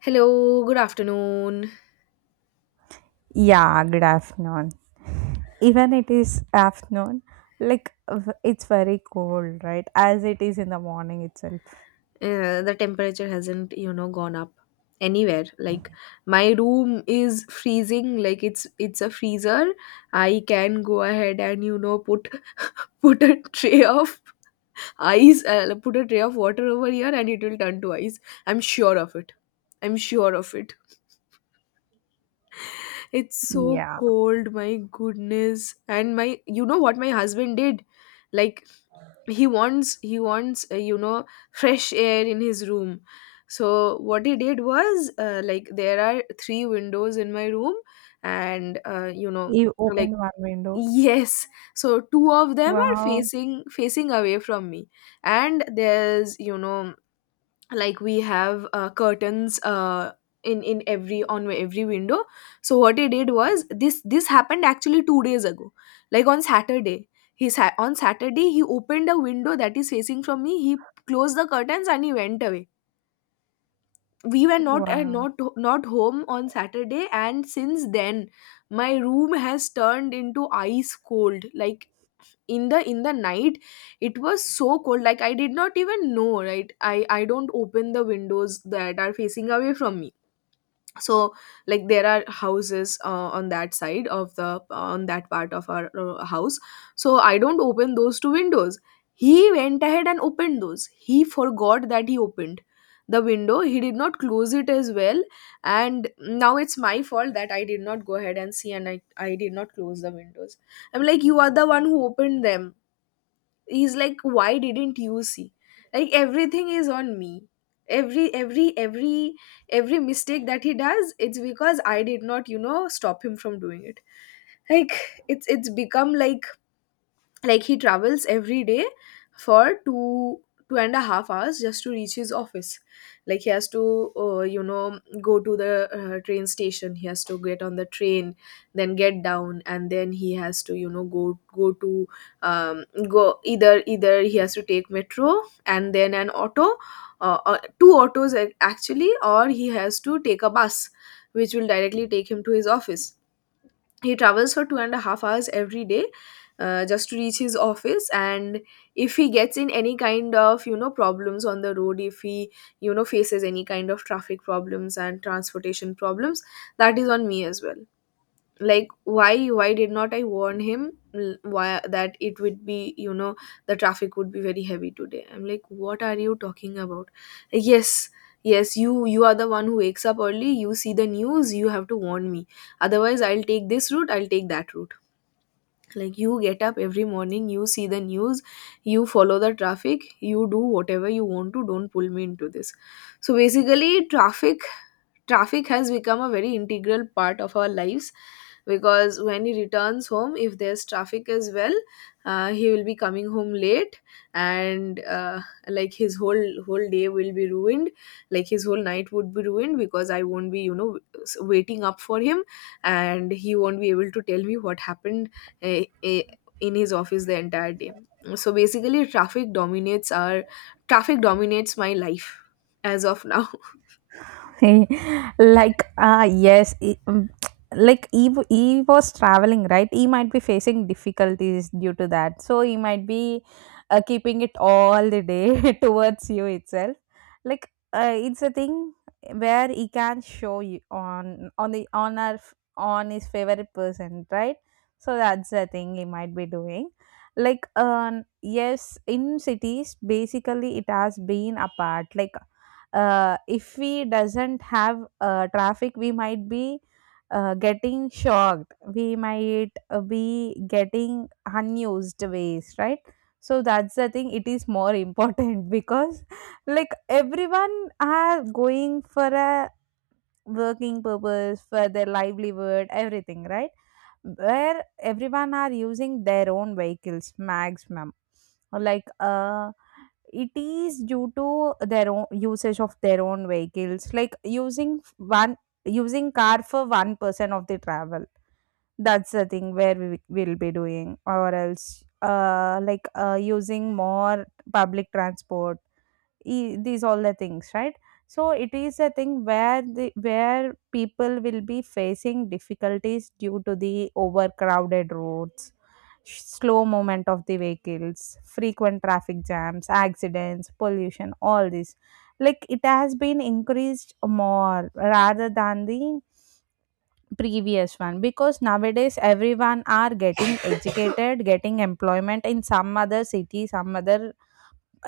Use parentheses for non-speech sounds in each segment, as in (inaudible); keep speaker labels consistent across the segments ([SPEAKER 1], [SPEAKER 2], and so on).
[SPEAKER 1] Hello, good afternoon.
[SPEAKER 2] Yeah, good afternoon. Even it is afternoon, like it's very cold, right? As it is in the morning itself.
[SPEAKER 1] The temperature hasn't, gone up anywhere. Like my room is freezing. Like it's a freezer. I can go ahead and put (laughs) put a tray of ice, put a tray of water over here, and it will turn to ice. I'm sure of it. I'm sure of it. It's so
[SPEAKER 2] Yeah.
[SPEAKER 1] cold, my goodness. And my, you know what my husband did? Like, he wants fresh air in his room. So what he did was, like, there are three windows in my room. And
[SPEAKER 2] You
[SPEAKER 1] like,
[SPEAKER 2] open one window.
[SPEAKER 1] yes, so two of them are
[SPEAKER 2] Wow.
[SPEAKER 1] facing away from me, and there's, like, we have, curtains, in every, on every window. So what he did was, this happened actually 2 days ago, like on Saturday. On Saturday he opened a window that is facing from me. He closed the curtains and he went away. We were not,
[SPEAKER 2] Wow.
[SPEAKER 1] not home on Saturday, and since then my room has turned into ice cold. Like in the, in the night it was so cold, like I did not even know, right? I don't open the windows that are facing away from me. So, like there are houses, on that side of the, on that part of our, house. So I don't open those two windows. He went ahead and opened those. He forgot that he opened the window. He did not close it as well. And now it's my fault that I did not go ahead and see, and I did not close the windows. I'm like, you are the one who opened them. He's like, why didn't you see? Like everything is on me. every every every every mistake that he does, it's because I did not, stop him from doing it. Like it's become like he travels every day for 2.5 hours just to reach his office. Like he has to, uh, you know go to the, train station. He has to get on the train, then get down, and then he has to, go to um, go, either he has to take metro and then an auto, two autos, actually, or he has to take a bus which will directly take him to his office. He travels for 2.5 hours every day, just to reach his office. And if he gets in any kind of, problems on the road, if he, faces any kind of traffic problems and transportation problems, that is on me as well. Like, why did not I warn him, why that it would be, the traffic would be very heavy today. I'm like, what are you talking about? Like, yes, yes, you are the one who wakes up early, you see the news, you have to warn me. Otherwise I'll take this route, I'll take that route. Like, you get up every morning, you see the news, you follow the traffic, you do whatever you want to. Don't pull me into this. So basically traffic has become a very integral part of our lives. Because when he returns home, if there's traffic as well, he will be coming home late. And like his whole day will be ruined. Like his whole night would be ruined, because I won't be, waiting up for him, and he won't be able to tell me what happened uh, uh, in his office the entire day. So basically traffic dominates my life as of (laughs) now.
[SPEAKER 2] (laughs) Like, yes, like he was traveling, right? He might be facing difficulties due to that, so he might be keeping it all the day (laughs) towards you itself. Like it's a thing where he can show you on the on our f- on his favorite person, right? So that's the thing he might be doing. Like, yes, in cities basically it has been apart. Like if we doesn't have traffic, we might be getting shocked. We might be getting unused waste, right? So that's the thing, it is more important (laughs) because, like, everyone are going for a working purpose, for their livelihood, everything, right? Where everyone are using their own vehicles maximum. Like, it is due to their own usage of their own vehicles, like using one, using car for one person of the travel. That's the thing where we will be doing, or else like, using more public transport, these all the things, right? So it is a thing where the where people will be facing difficulties due to the overcrowded roads, slow movement of the vehicles, frequent traffic jams, accidents, pollution, all this. Like it has been increased more rather than the previous one, because nowadays everyone are getting (coughs) educated, getting employment in some other city, some other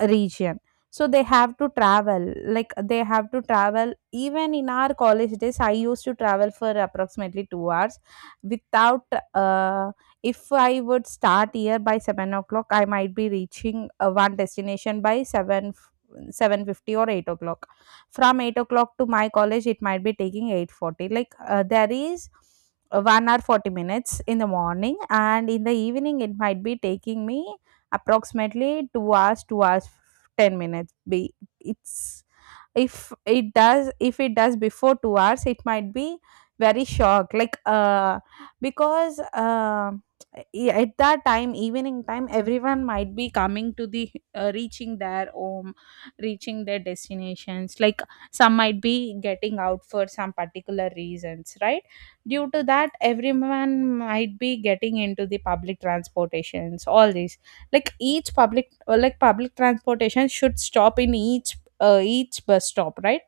[SPEAKER 2] region. So they have to travel. Like, they have to travel. Even in our college days, I used to travel for approximately 2 hours without, uh, if I would start here by 7 o'clock, I might be reaching one destination by 7 7:50 or 8 o'clock. From 8 o'clock to my college, it might be taking 8:40. Like there is 1 hour 40 minutes in the morning, and in the evening it might be taking me approximately 2 hours 10 minutes. Be it's if it does before 2 hours, it might be very shocked. Like because, yeah, at that time, evening time, everyone might be coming to the reaching their home, reaching their destinations. Like some might be getting out for some particular reasons, right? Due to that, everyone might be getting into the public transportations, all these. Like each public like public transportation should stop in each bus stop, right?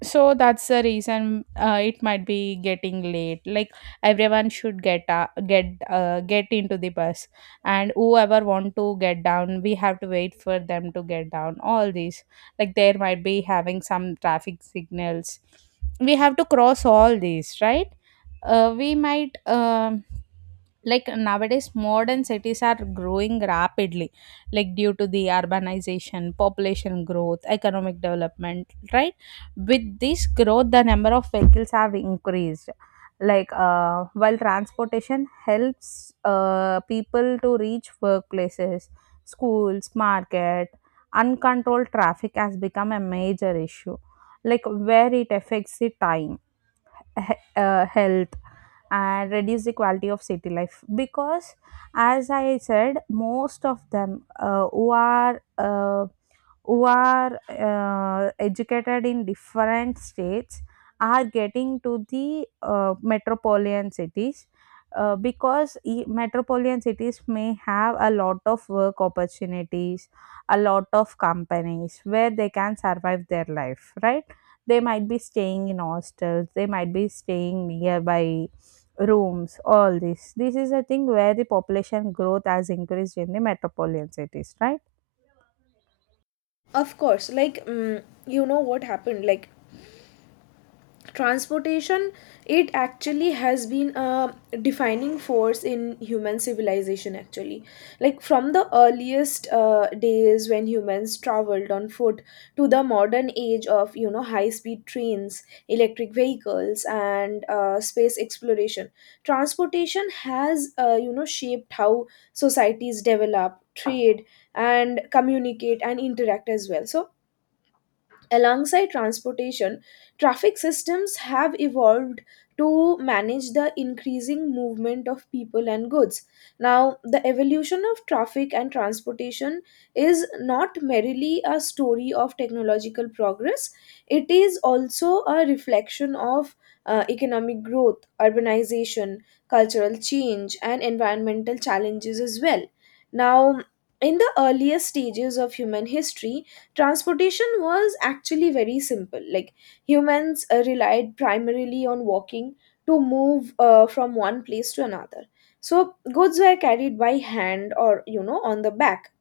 [SPEAKER 2] So that's the reason it might be getting late. Like everyone should get into the bus, and whoever want to get down, we have to wait for them to get down, all these. Like there might be having some traffic signals, we have to cross all these, right? We might. Like nowadays, modern cities are growing rapidly, like due to the urbanization, population growth, economic development, right? With this growth, the number of vehicles have increased. Like while transportation helps people to reach workplaces, schools, market, uncontrolled traffic has become a major issue. Like where it affects the time, health, and reduce the quality of city life. Because, as I said, most of them, who are educated in different states, are getting to the metropolitan cities, because metropolitan cities may have a lot of work opportunities, a lot of companies where they can survive their life, right? They might be staying in hostels, they might be staying nearby rooms, all this. This is a thing where the population growth has increased in the metropolitan cities, right?
[SPEAKER 1] Of course, like, you know what happened, like transportation, it actually has been a defining force in human civilization. Actually, like from the earliest, days when humans traveled on foot to the modern age of, high speed trains, electric vehicles, and, space exploration, transportation has, shaped how societies develop, trade, and communicate and interact as well. So, alongside transportation, traffic systems have evolved to manage the increasing movement of people and goods. Now, the evolution of traffic and transportation is not merely a story of technological progress, it is also a reflection of, economic growth, urbanization, cultural change, and environmental challenges as well. Now, in the earliest stages of human history, transportation was actually very simple. Like humans, relied primarily on walking to move, from one place to another. So goods were carried by hand or, on the back.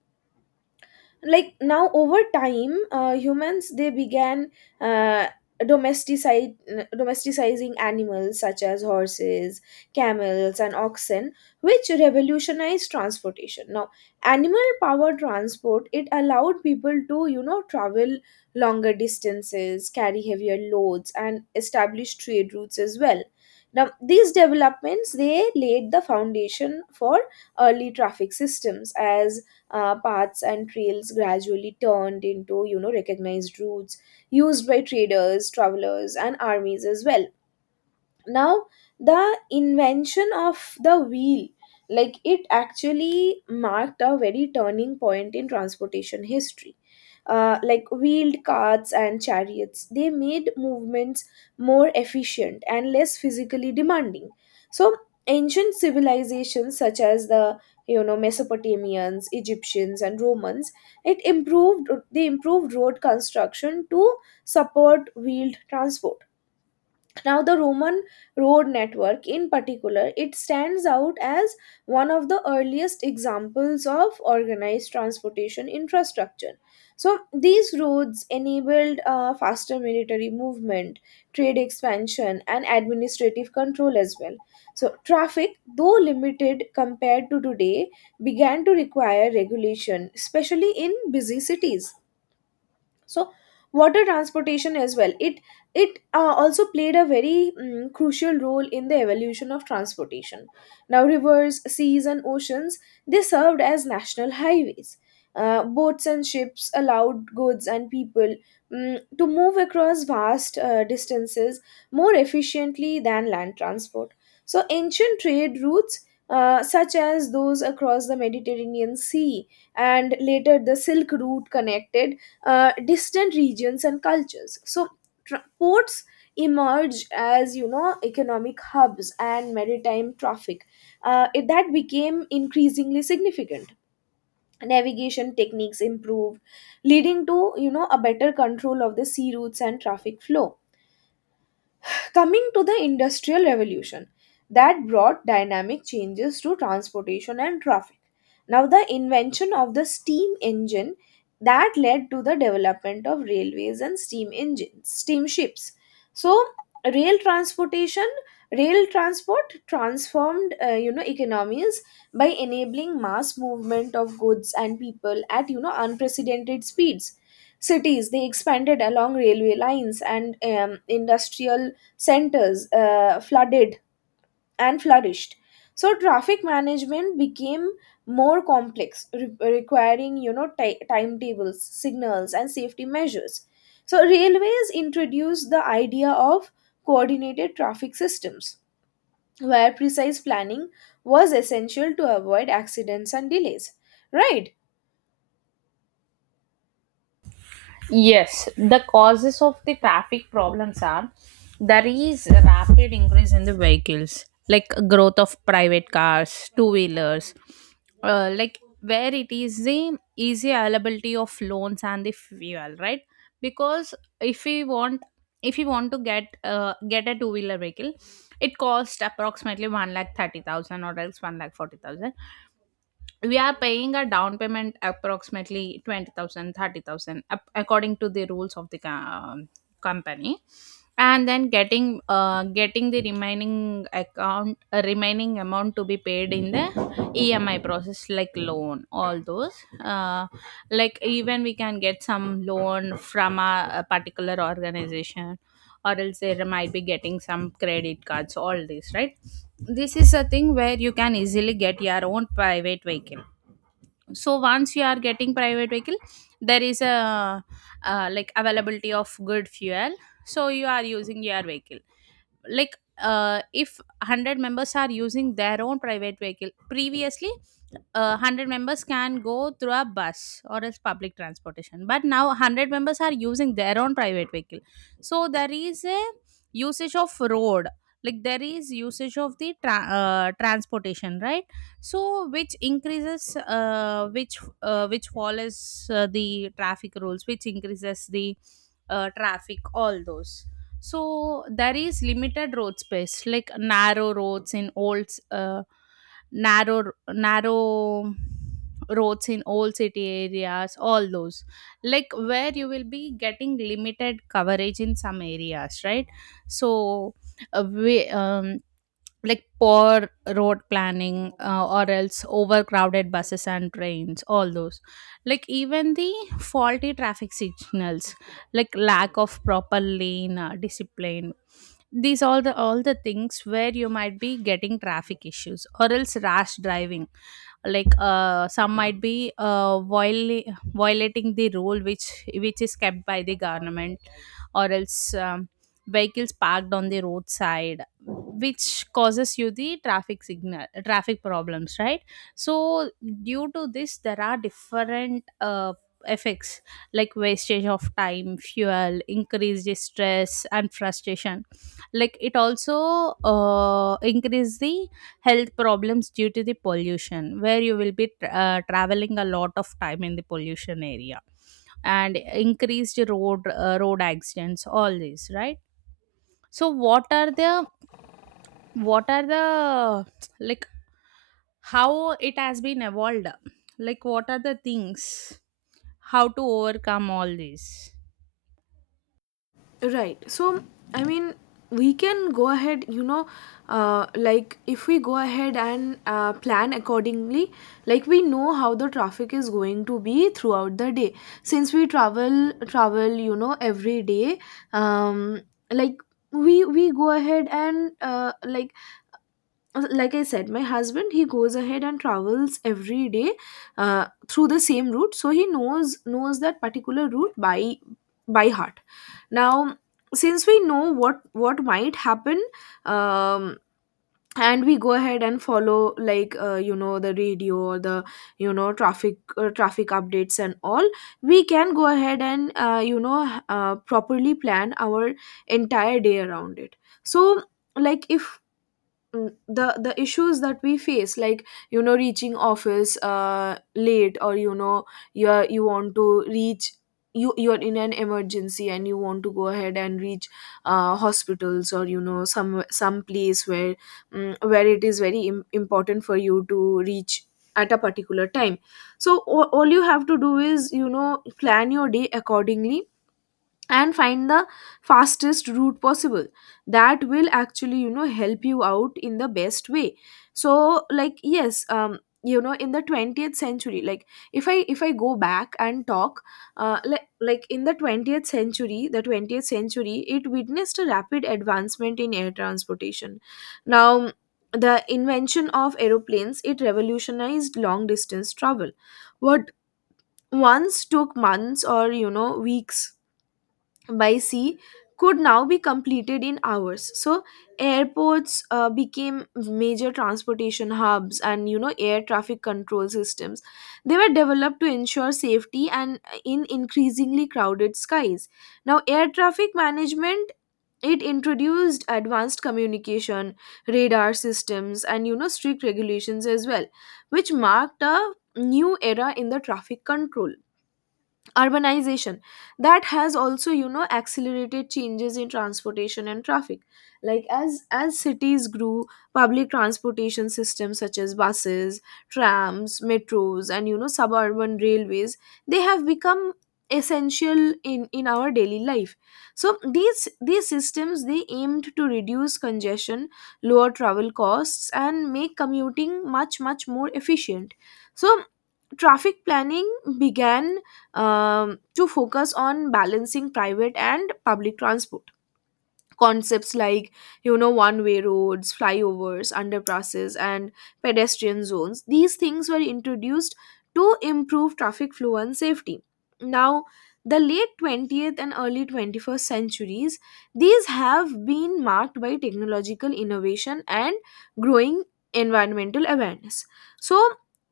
[SPEAKER 1] Like now, over time, humans, they began, uh, domesticide, domesticizing animals such as horses, camels and oxen, which revolutionized transportation. Now, animal power transport, it allowed people to, travel longer distances, carry heavier loads, and establish trade routes as well. Now, these developments, they laid the foundation for early traffic systems, as, paths and trails gradually turned into, recognized routes used by traders, travelers and armies as well. Now, the invention of the wheel, like it actually marked a very turning point in transportation history. Like wheeled carts and chariots. They made movements more efficient and less physically demanding. So, ancient civilizations such as the, Mesopotamians, Egyptians and Romans, it improved they improved road construction to support wheeled transport. Now, the Roman road network in particular, it stands out as one of the earliest examples of organized transportation infrastructure. So, these roads enabled, faster military movement, trade expansion, and administrative control as well. So, traffic, though limited compared to today, began to require regulation, especially in busy cities. So water transportation as well, it, also played a very, crucial role in the evolution of transportation. Now, rivers, seas and oceans, they served as national highways. Boats and ships allowed goods and people, to move across vast, distances more efficiently than land transport. So ancient trade routes, such as those across the Mediterranean Sea and later the Silk Route, connected, distant regions and cultures. So, ports emerge as, economic hubs, and maritime traffic, that became increasingly significant. Navigation techniques improved, leading to, a better control of the sea routes and traffic flow. Coming to the Industrial Revolution, that brought dynamic changes to transportation and traffic. Now, the invention of the steam engine, that led to the development of railways and steam engines, steamships. So, rail transportation, rail transport transformed, economies by enabling mass movement of goods and people at, unprecedented speeds. Cities, they expanded along railway lines, and industrial centers, flooded and flourished. So traffic management became more complex, requiring, timetables, signals and safety measures. So railways introduced the idea of coordinated traffic systems, where precise planning was essential to avoid accidents and delays, right?
[SPEAKER 2] Yes, the causes of the traffic problems are, there is a rapid increase in the vehicles, like growth of private cars, two wheelers, like where it is the easy availability of loans and the fuel, right? Because if we want to get a two wheeler vehicle, it costs approximately one lakh 30,000 or else one lakh 40,000. We are paying a down payment approximately 20,000, 30,000, according to the rules of the company, and then getting the remaining amount to be paid in the EMI process, like loan, all those. uh, like even we can get some loan from a particular organization, or else they might be getting some credit cards, all this, right? This is a thing where you can easily get your own private vehicle. So once you are getting private vehicle, there is a, like availability of good fuel, so you are using your vehicle. Like if 100 members are using their own private vehicle, previously 100 members can go through a bus or else public transportation, but now 100 members are using their own private vehicle. So there is a usage of road, like there is usage of the transportation, right? So which increases which follows the traffic rules, which increases the, traffic, all those. So there is limited road space, like narrow roads in old city areas, all those, like where you will be getting limited coverage in some areas, right? So, uh, we, um, like poor road planning, or else overcrowded buses and trains, all those, like even the faulty traffic signals, like lack of proper lane discipline. These all the things where you might be getting traffic issues, or else rash driving, like some might be violating the rule which is kept by the government, or else vehicles parked on the roadside, which causes you the traffic signal traffic problems, right? So due to this, there are different effects, like wastage of time, fuel, increased stress and frustration. Like it also increase the health problems due to the pollution, where you will be traveling a lot of time in the pollution area, and increased road accidents, all this, right? So what are the, like, how it has been evolved? Like what are the things, how to overcome all these?
[SPEAKER 1] Right. So, I mean, we can go ahead, like, if we go ahead and, plan accordingly, like we know how the traffic is going to be throughout the day. Since we every day, um, like we go ahead and, like I said, my husband, he goes ahead and travels every day, through the same route, so he knows that particular route by heart. Now, since we know what might happen, um and we go ahead and follow like, the radio or the, traffic updates and all, we can go ahead and, properly plan our entire day around it. So, like, if, mm, the issues that we face, like, reaching office late, or, you want to reach, you're in an emergency and you want to go ahead and reach, hospitals, or, some place where, where it is very important for you to reach at a particular time. So all you have to do is, plan your day accordingly and find the fastest route possible, that will actually, help you out in the best way. So like, yes, in the 20th century, like, if I go back and talk, in the 20th century, the 20th century, it witnessed a rapid advancement in air transportation. Now, the invention of aeroplanes, it revolutionized long distance travel. What once took months or, weeks by sea, could now be completed in hours. So airports, became major transportation hubs, and, air traffic control systems, they were developed to ensure safety and in increasingly crowded skies. Now, air traffic management, it introduced advanced communication, radar systems and, strict regulations as well, which marked a new era in the traffic control. Urbanization, that has also accelerated changes in transportation and traffic. Like as cities grew, public transportation systems such as buses, trams, metros, and suburban railways, they have become essential in our daily life. So these systems, they aimed to reduce congestion, lower travel costs, and make commuting much more efficient. So traffic planning began, to focus on balancing private and public transport. Concepts like one way roads, flyovers, underpasses, and pedestrian zones, these things were introduced to improve traffic flow and safety. Now the late 20th and early 21st centuries, these have been marked by technological innovation and growing environmental awareness. So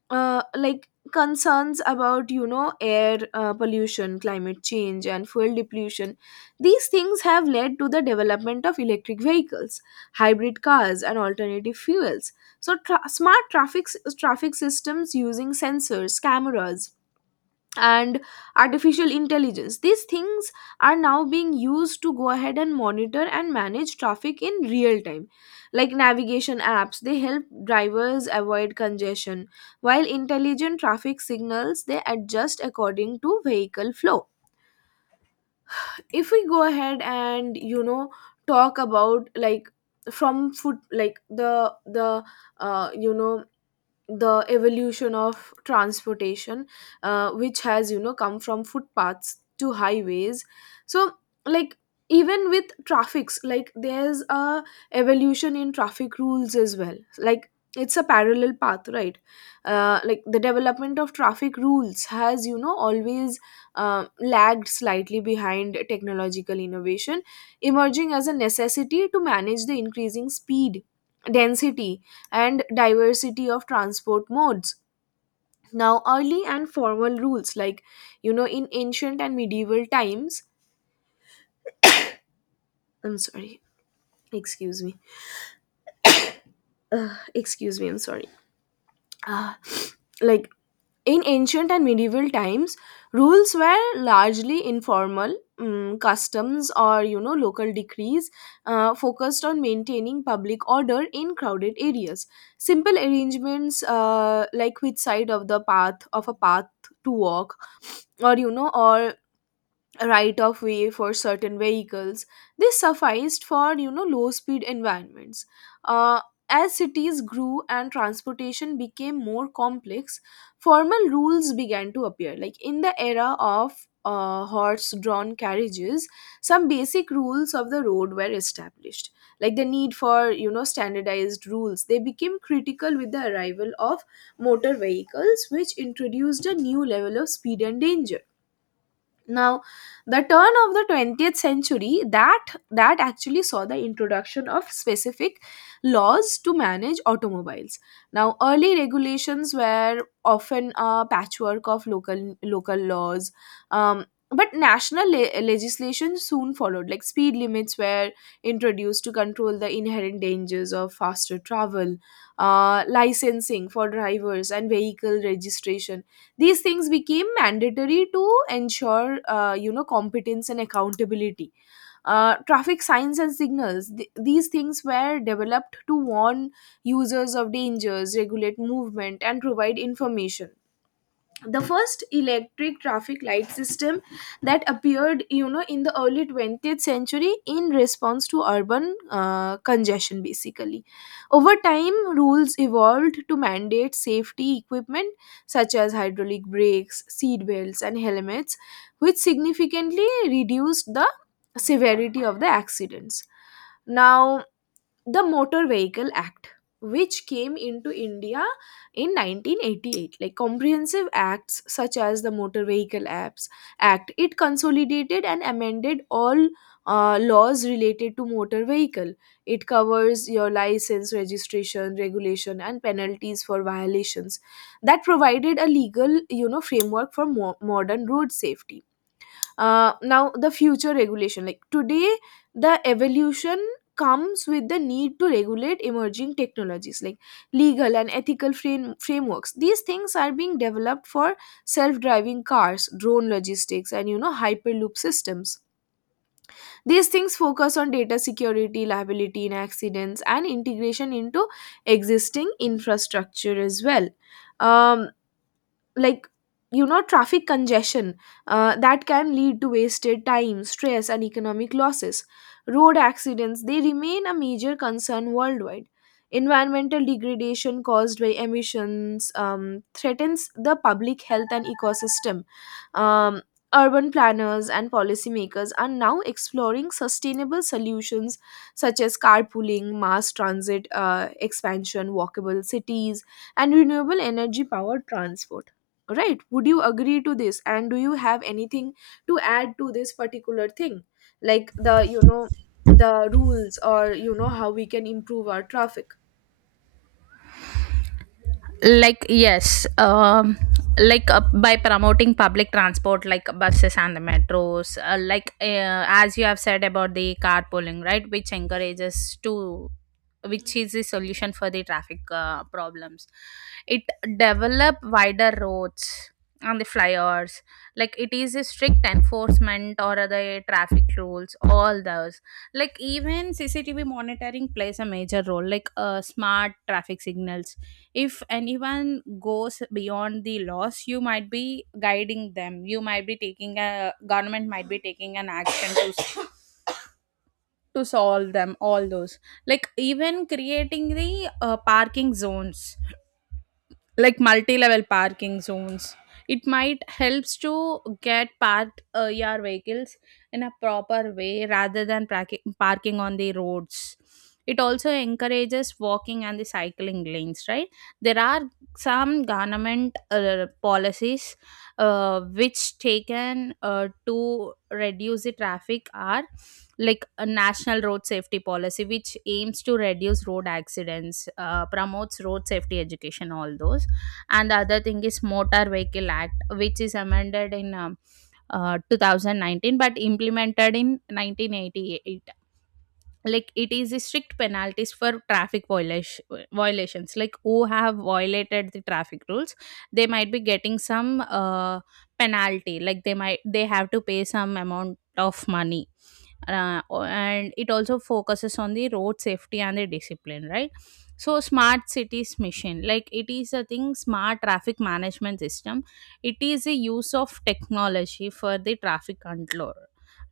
[SPEAKER 1] like concerns about air pollution, climate change, and fuel depletion, these things have led to the development of electric vehicles, hybrid cars, and alternative fuels. So, smart traffic, traffic systems using sensors, cameras, and artificial intelligence. These things are now being used to go ahead and monitor and manage traffic in real time. Like navigation apps, they help drivers avoid congestion, while intelligent traffic signals, they adjust according to vehicle flow. If we go ahead and talk about, like, from food, like the uh, you know the evolution of transportation, which has come from footpaths to highways. So, like, even with traffics, like there's a evolution in traffic rules as well. Like it's a parallel path, right? Like the development of traffic rules has, always lagged slightly behind technological innovation, emerging as a necessity to manage the increasing speed, density, and diversity of transport modes. Now, early and formal rules, like, in ancient and medieval times, I'm sorry, excuse me. Ugh, excuse me, I'm sorry. Ah, like, in ancient and medieval times, rules were largely informal. Customs or local decrees focused on maintaining public order in crowded areas. Simple arrangements, like which side of the path of a path to walk, or, or right of way for certain vehicles, this sufficed for low speed environments. uh, as cities grew and transportation became more complex, formal rules began to appear, like in the era of horse drawn carriages. Some basic rules of the road were established, like the need for standardized rules. They became critical with the arrival of motor vehicles, which introduced a new level of speed and danger. Now, the turn of the 20th century, that actually saw the introduction of specific laws to manage automobiles. Now, early regulations were often a patchwork of local laws. But national legislation soon followed. Like speed limits were introduced to control the inherent dangers of faster travel. Licensing for drivers and vehicle registration, these things became mandatory to ensure, competence and accountability. Traffic signs and signals, these things were developed to warn users of dangers, regulate movement, and provide information. The first electric traffic light system, that appeared in the early 20th century in response to urban congestion, basically. Over time, rules evolved to mandate safety equipment such as hydraulic brakes, seat belts, and helmets, which significantly reduced the severity of the accidents. Now, the Motor Vehicle Act, which came into India in 1988. Like comprehensive acts such as the Motor Vehicle Apps Act, it consolidated and amended all laws related to motor vehicle. It covers your license, registration, regulation, and penalties for violations. That provided a legal framework for modern road safety. Now the future regulation, like today, the evolution comes with the need to regulate emerging technologies. Like legal and ethical frameworks, these things are being developed for self-driving cars, drone logistics, and hyperloop systems. These things focus on data security, liability in accidents, and integration into existing infrastructure as well. Um, like, traffic congestion, that can lead to wasted time, stress, and economic losses. Road accidents, they remain a major concern worldwide. Environmental degradation caused by emissions, threatens the public health and ecosystem. um, Urban planners and policymakers are now exploring sustainable solutions such as carpooling, mass transit, expansion, walkable cities, and renewable energy powered transport. Right, would you agree to this, and do you have anything to add to this particular thing, like the, the rules, or how we can improve our traffic?
[SPEAKER 2] Like, yes, like by promoting public transport like buses and the metros, as you have said about the carpooling, right, which encourages to which is the solution for the traffic problems. It develop wider roads and the flyovers, like it is a strict enforcement or the traffic rules, all those. Like even CCTV monitoring plays a major role, like smart traffic signals. If anyone goes beyond the laws, you might be guiding them, you might be taking a government might be taking an action to solve them, all those. Like even creating the parking zones, like multi-level parking zones, it might helps to get parked your vehicles in a proper way rather than parking on the roads. It also encourages walking and the cycling lanes, right? There are some government policies, which taken to reduce the traffic, are like a national road safety policy which aims to reduce road accidents, promotes road safety education, all those. And the other thing is motor vehicle act, which is amended in 2019 but implemented in 1988. Like it is a strict penalties for traffic violations, like who have violated the traffic rules, they might be getting some penalty, like they have to pay some amount of money. And it also focuses on the road safety and the discipline, right? So smart cities mission, like it is a thing, smart traffic management system, it is a use of technology for the traffic control.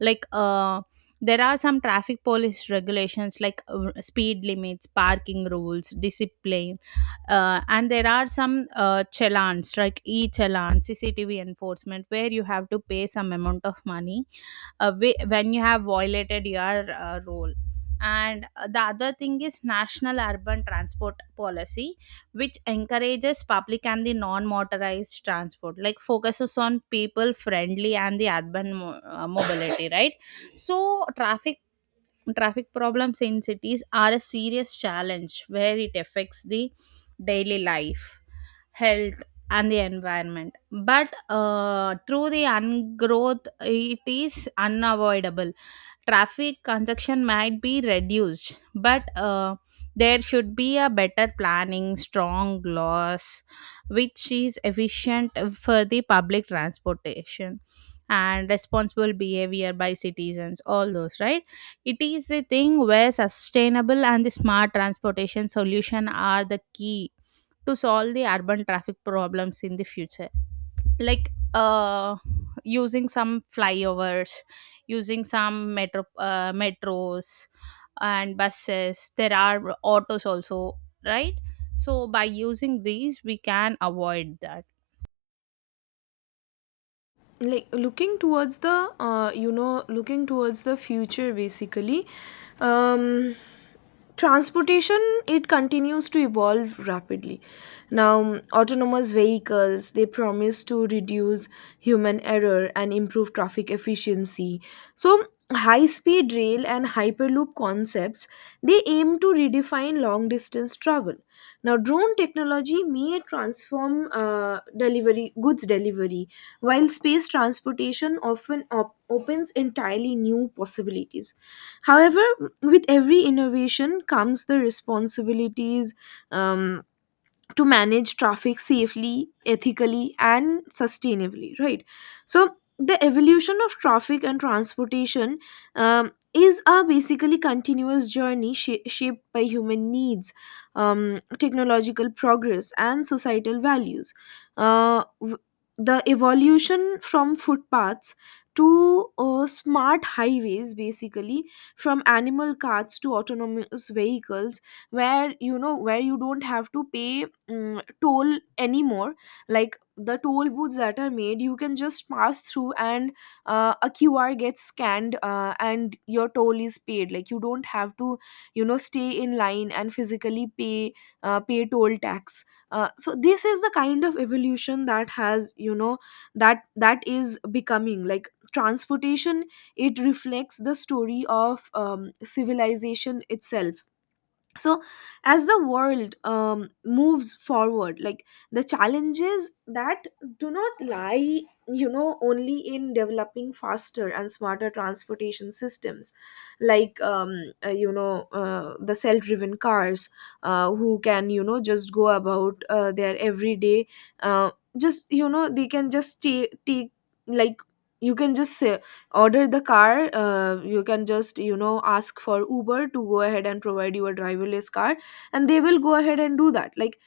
[SPEAKER 2] Like there are some traffic police regulations like speed limits, parking rules, discipline, and there are some challans like e-challan, CCTV enforcement, where you have to pay some amount of money, when you have violated your role. And the other thing is National Urban Transport Policy, which encourages public and the non-motorized transport, like focuses on people-friendly and the urban mobility, right? So traffic problems in cities are a serious challenge, where it affects the daily life, health, and the environment. But through the ungrowth, it is unavoidable. Traffic congestion might be reduced, but there should be a better planning, strong laws, which is efficient for the public transportation and responsible behavior by citizens, all those, right? It is a thing where sustainable and the smart transportation solution are the key to solve the urban traffic problems in the future, like using some flyovers, using some metros and buses, there are autos also, right? So by using these, we can avoid that.
[SPEAKER 1] Like looking towards the, looking towards the future, basically. um Transportation, it continues to evolve rapidly. Now, autonomous vehicles, they promise to reduce human error and improve traffic efficiency. So high speed rail and hyperloop concepts, they aim to redefine long distance travel. Now drone technology may transform delivery goods delivery, while space transportation often opens entirely new possibilities. However, with every innovation comes the responsibilities. Um, to manage traffic safely, ethically, and sustainably, right. So the evolution of traffic and transportation, is a basically continuous journey, shaped by human needs, technological progress, and societal values. uh, w- the evolution from footpaths to, smart highways, basically, from animal carts to autonomous vehicles, where, where you don't have to pay, toll anymore. Like the toll booths that are made, you can just pass through, and a QR gets scanned, and your toll is paid. Like you don't have to, stay in line and physically pay, toll tax. So this is the kind of evolution that has, that is becoming. Like transportation, it reflects the story of, civilization itself. So as the world, moves forward, like the challenges that do not lie, only in developing faster and smarter transportation systems. Like the self-driven cars, who can, just go about, their everyday, uh, just you know they can just take, like, you can just order the car. You can just, ask for Uber to go ahead and provide you a driverless car, and they will go ahead and do that. Like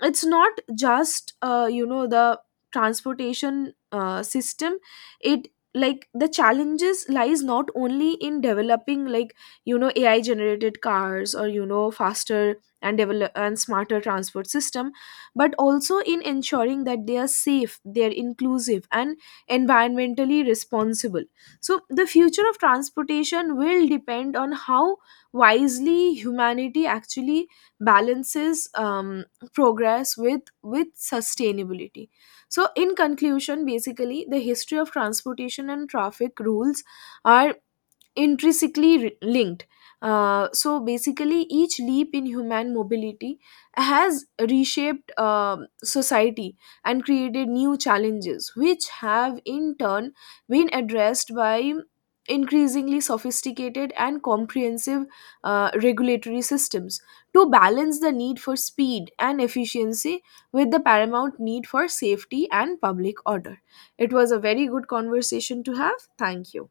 [SPEAKER 1] it's not just, the transportation system. It, like, the challenges lies not only in developing, like, AI generated cars, or faster and develop and smarter transport system, but also in ensuring that they are safe, they are inclusive, and environmentally responsible. So, the future of transportation will depend on how wisely humanity actually balances, progress with sustainability. So, in conclusion, basically, the history of transportation and traffic rules are intrinsically linked. So basically, each leap in human mobility has reshaped, society, and created new challenges, which have in turn been addressed by increasingly sophisticated and comprehensive regulatory systems, to balance the need for speed and efficiency with the paramount need for safety and public order. It was a very good conversation to have. Thank you.